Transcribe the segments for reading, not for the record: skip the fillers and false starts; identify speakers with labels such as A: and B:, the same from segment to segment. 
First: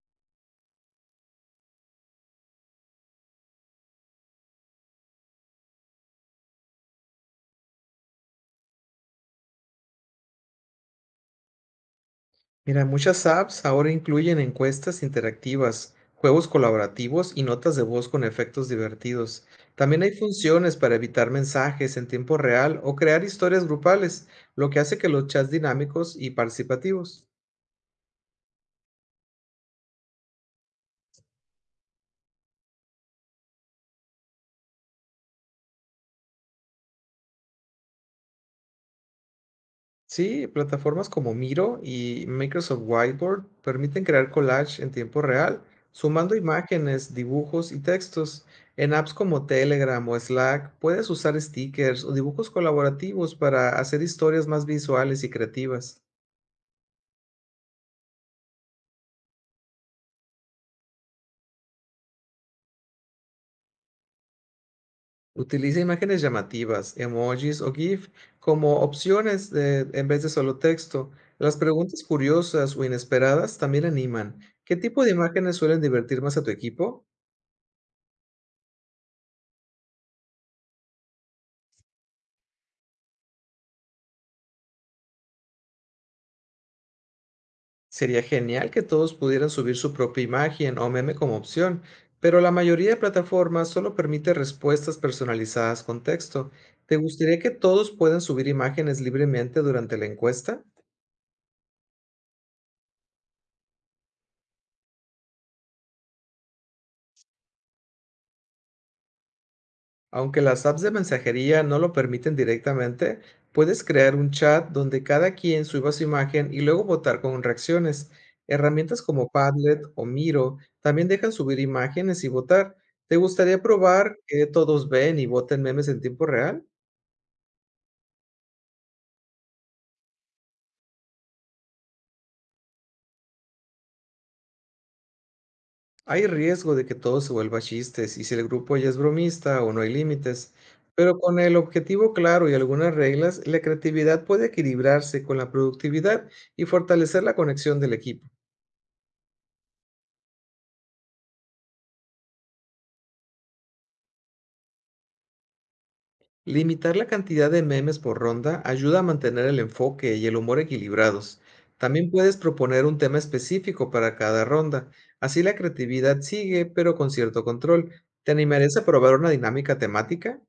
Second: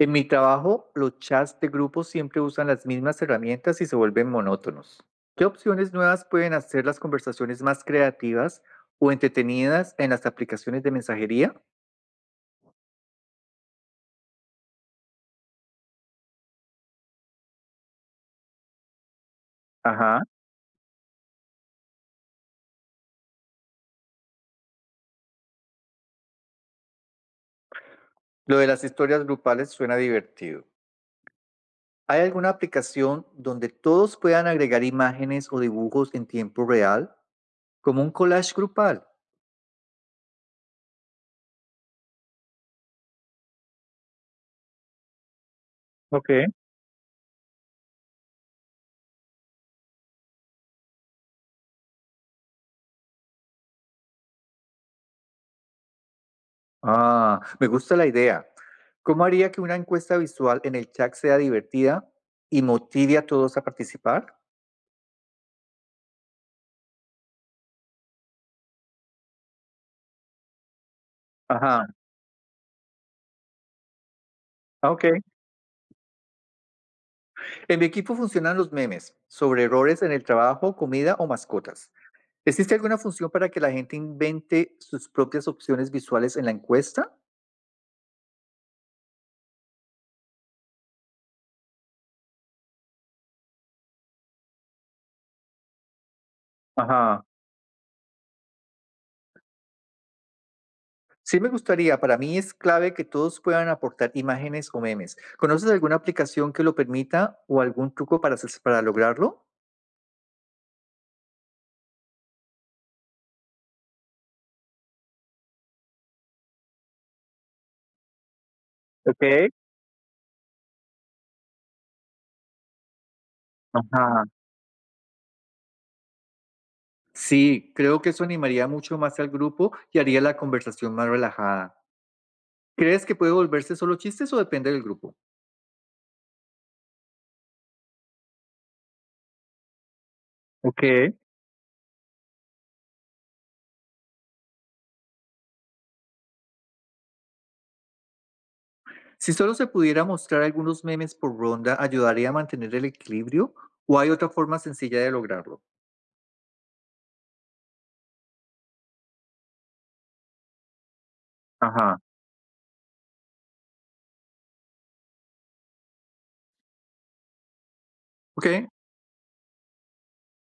A: En mi trabajo, los chats de grupo siempre usan las mismas herramientas y se vuelven monótonos. ¿Qué opciones nuevas pueden hacer las conversaciones más creativas o entretenidas en las aplicaciones de mensajería?
B: Mira, muchas apps ahora incluyen encuestas interactivas, juegos colaborativos y notas de voz con efectos divertidos. También hay
A: Ajá.
B: funciones para evitar mensajes en tiempo real o crear historias grupales, lo que hace que los chats dinámicos y participativos.
A: Lo de las historias grupales suena divertido. ¿Hay alguna aplicación donde todos puedan agregar imágenes o dibujos en tiempo real, como un collage grupal?
B: Sí, plataformas como Miro y Microsoft Whiteboard permiten crear collage en tiempo real,
A: Ok.
B: sumando imágenes, dibujos y textos. En apps como Telegram o Slack puedes usar stickers o dibujos colaborativos para hacer historias más visuales y creativas.
A: Ah, me gusta la idea. ¿Cómo haría que una encuesta visual en el chat sea divertida y motive a todos a participar?
B: Utiliza imágenes llamativas, emojis o GIF como en vez de solo texto. Las
A: Ajá,
B: preguntas curiosas o inesperadas también animan. ¿Qué
A: ah,
B: tipo de
A: okey.
B: imágenes suelen divertir más a tu equipo?
A: En mi equipo funcionan los memes sobre errores en el trabajo, comida o mascotas. ¿Existe alguna función para que la gente invente sus propias opciones visuales en la encuesta?
B: Sería genial que todos pudieran subir su propia imagen o meme como opción, pero la mayoría de plataformas solo permite respuestas personalizadas con texto. ¿Te
A: Ajá.
B: gustaría que todos puedan subir imágenes libremente durante la encuesta?
A: Sí me gustaría, para mí es clave que todos puedan aportar imágenes o memes. ¿Conoces alguna aplicación que lo permita o algún truco para haces para lograrlo?
B: Aunque las apps de mensajería no lo permiten directamente, puedes crear un chat donde cada quien suba su imagen y luego votar con reacciones. Herramientas como
A: Okey.
B: Padlet o Miro también dejan subir imágenes y votar. ¿Te gustaría probar
A: Ajá.
B: que todos ven y voten memes en tiempo real?
A: Sí, creo que eso animaría mucho más al grupo y haría la conversación más relajada. ¿Crees que puede volverse solo chistes o depende del grupo?
B: Hay riesgo de que todo se vuelva chistes y si el grupo ya es bromista o no hay límites,
A: Okey.
B: pero con el objetivo claro y algunas reglas, la creatividad puede equilibrarse con la productividad y fortalecer la conexión del equipo.
A: Si solo se pudiera mostrar algunos memes por ronda, ¿ayudaría a mantener el equilibrio? ¿O hay otra forma sencilla de lograrlo?
B: Limitar la cantidad de memes por ronda ayuda a mantener el enfoque y el humor equilibrados.
A: Ajá,
B: También puedes proponer un tema específico para cada ronda, así la creatividad sigue, pero con cierto control. ¿Te
A: ok.
B: animarías a probar una dinámica temática?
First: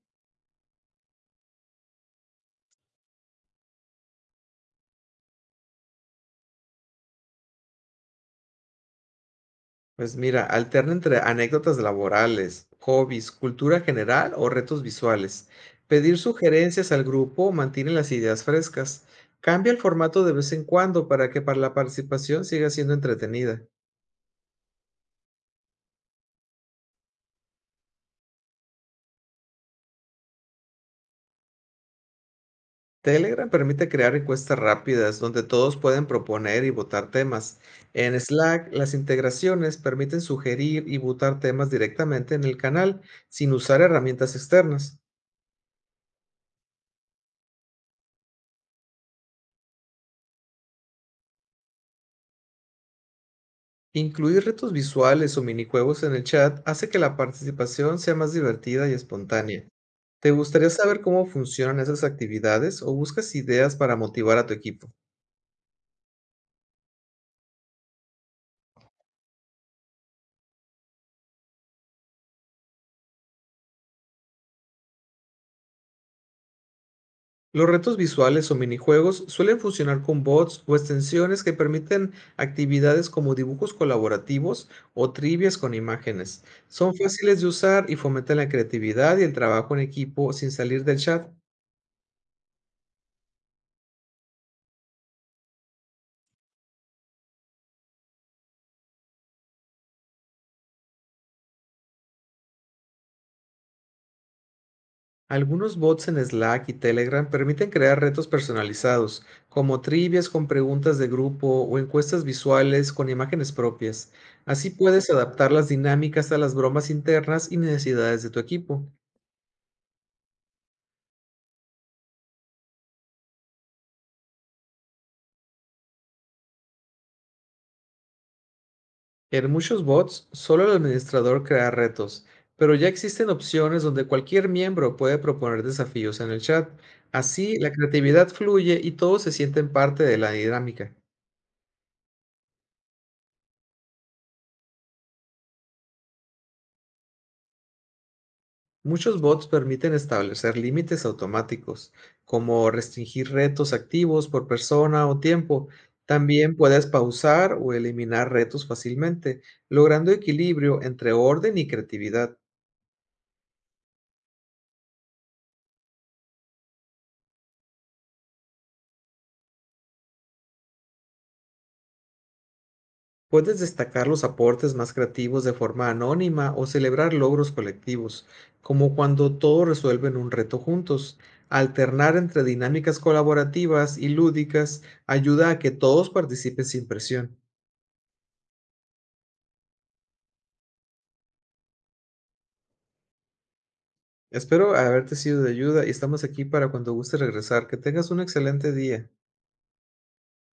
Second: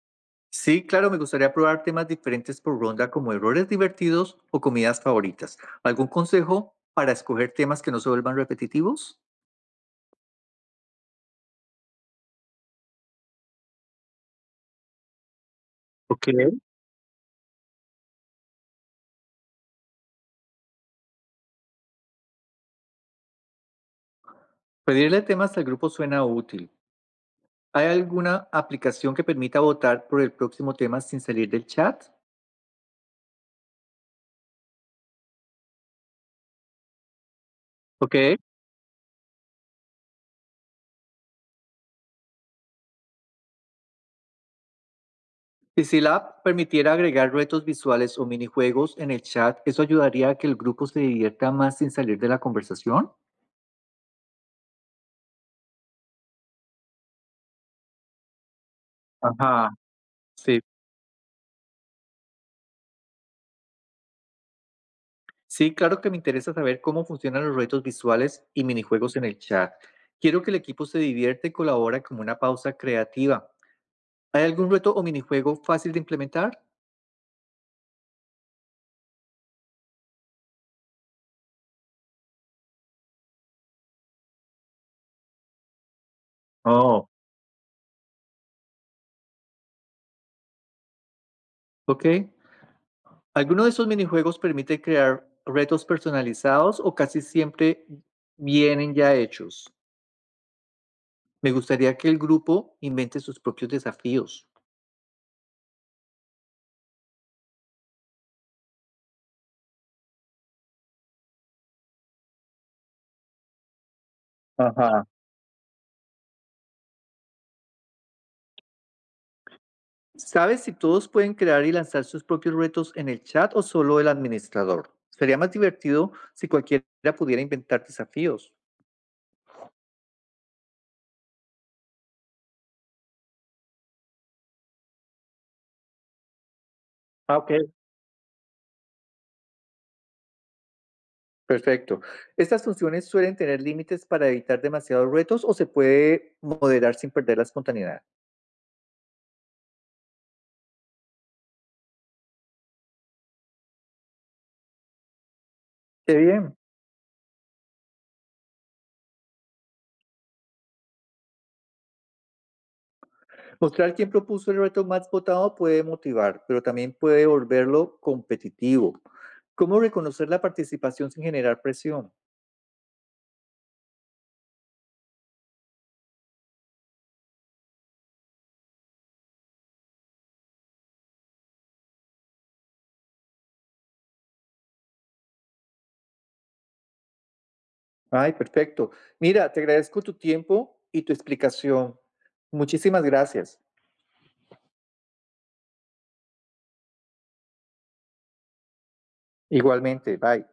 A: Sí, claro, me gustaría probar temas diferentes por ronda como errores divertidos o comidas favoritas. ¿Algún consejo para escoger temas que no se vuelvan repetitivos?
B: Pues mira, alterna entre anécdotas laborales, hobbies, cultura general o retos visuales. Pedir
A: Ok.
B: sugerencias al grupo mantiene las ideas frescas. Cambia el formato de vez en cuando para que para la participación siga siendo entretenida.
A: Pedirle temas al grupo suena útil. ¿Hay alguna aplicación que permita votar por el próximo tema sin salir del chat?
B: Telegram permite crear encuestas rápidas donde todos pueden proponer y votar temas. En
A: Ok.
B: Slack, las integraciones permiten sugerir y votar temas directamente en el canal sin usar herramientas externas.
A: Si Silab permitiera agregar retos visuales o minijuegos en el chat, ¿eso ayudaría a que el grupo se divierta más sin salir de la conversación?
B: Incluir retos visuales o minijuegos en el chat hace que la participación sea más divertida y espontánea.
A: Ajá,
B: ¿Te
A: sí.
B: gustaría saber cómo funcionan esas actividades o buscas ideas para motivar a tu equipo?
A: Sí, claro que me interesa saber cómo funcionan los retos visuales y minijuegos en el chat. Quiero que el equipo se divierta y colabore como una pausa creativa. ¿Hay algún reto o minijuego fácil de implementar?
B: Los retos visuales o minijuegos suelen funcionar con bots o extensiones que permiten actividades como dibujos colaborativos o trivias con imágenes. Son
A: Oh,
B: fáciles de usar y fomentan la creatividad y el trabajo en equipo sin salir del chat.
A: ok. ¿Alguno de esos minijuegos permite crear retos personalizados o casi siempre vienen ya hechos? Me gustaría que el grupo invente sus propios desafíos.
B: Algunos bots en Slack y Telegram permiten crear retos personalizados, como trivias con preguntas de grupo o encuestas visuales con imágenes propias. Así
A: Ajá.
B: puedes adaptar las dinámicas a las bromas internas y necesidades de tu equipo.
A: ¿Sabes si todos pueden crear y lanzar sus propios retos en el chat o solo el administrador? Sería más divertido si cualquiera pudiera inventar desafíos.
B: En muchos bots, solo el administrador crea retos, pero ya existen opciones donde cualquier miembro puede proponer desafíos en el chat.
A: Ah, ok.
B: Así, la creatividad fluye y todos se sienten parte de la dinámica.
A: Perfecto. ¿Estas funciones suelen tener límites para evitar demasiados retos o se puede moderar sin perder la espontaneidad?
B: Muchos bots permiten establecer límites automáticos, como restringir retos activos por persona o tiempo.
A: Qué bien.
B: También puedes pausar o eliminar retos fácilmente, logrando equilibrio entre orden y creatividad.
A: Mostrar quién propuso el reto más votado puede motivar, pero también puede volverlo competitivo. ¿Cómo reconocer la participación sin generar presión?
B: Puedes destacar los aportes más creativos de forma anónima o celebrar logros colectivos, como cuando todos resuelven un reto juntos. Alternar entre dinámicas colaborativas y lúdicas ayuda a que todos participen sin presión.
A: Ay, perfecto. Mira, te agradezco tu tiempo y tu explicación. Muchísimas gracias.
B: Espero haberte sido de ayuda y estamos aquí para cuando guste regresar. Que tengas un excelente día.
A: Igualmente, bye.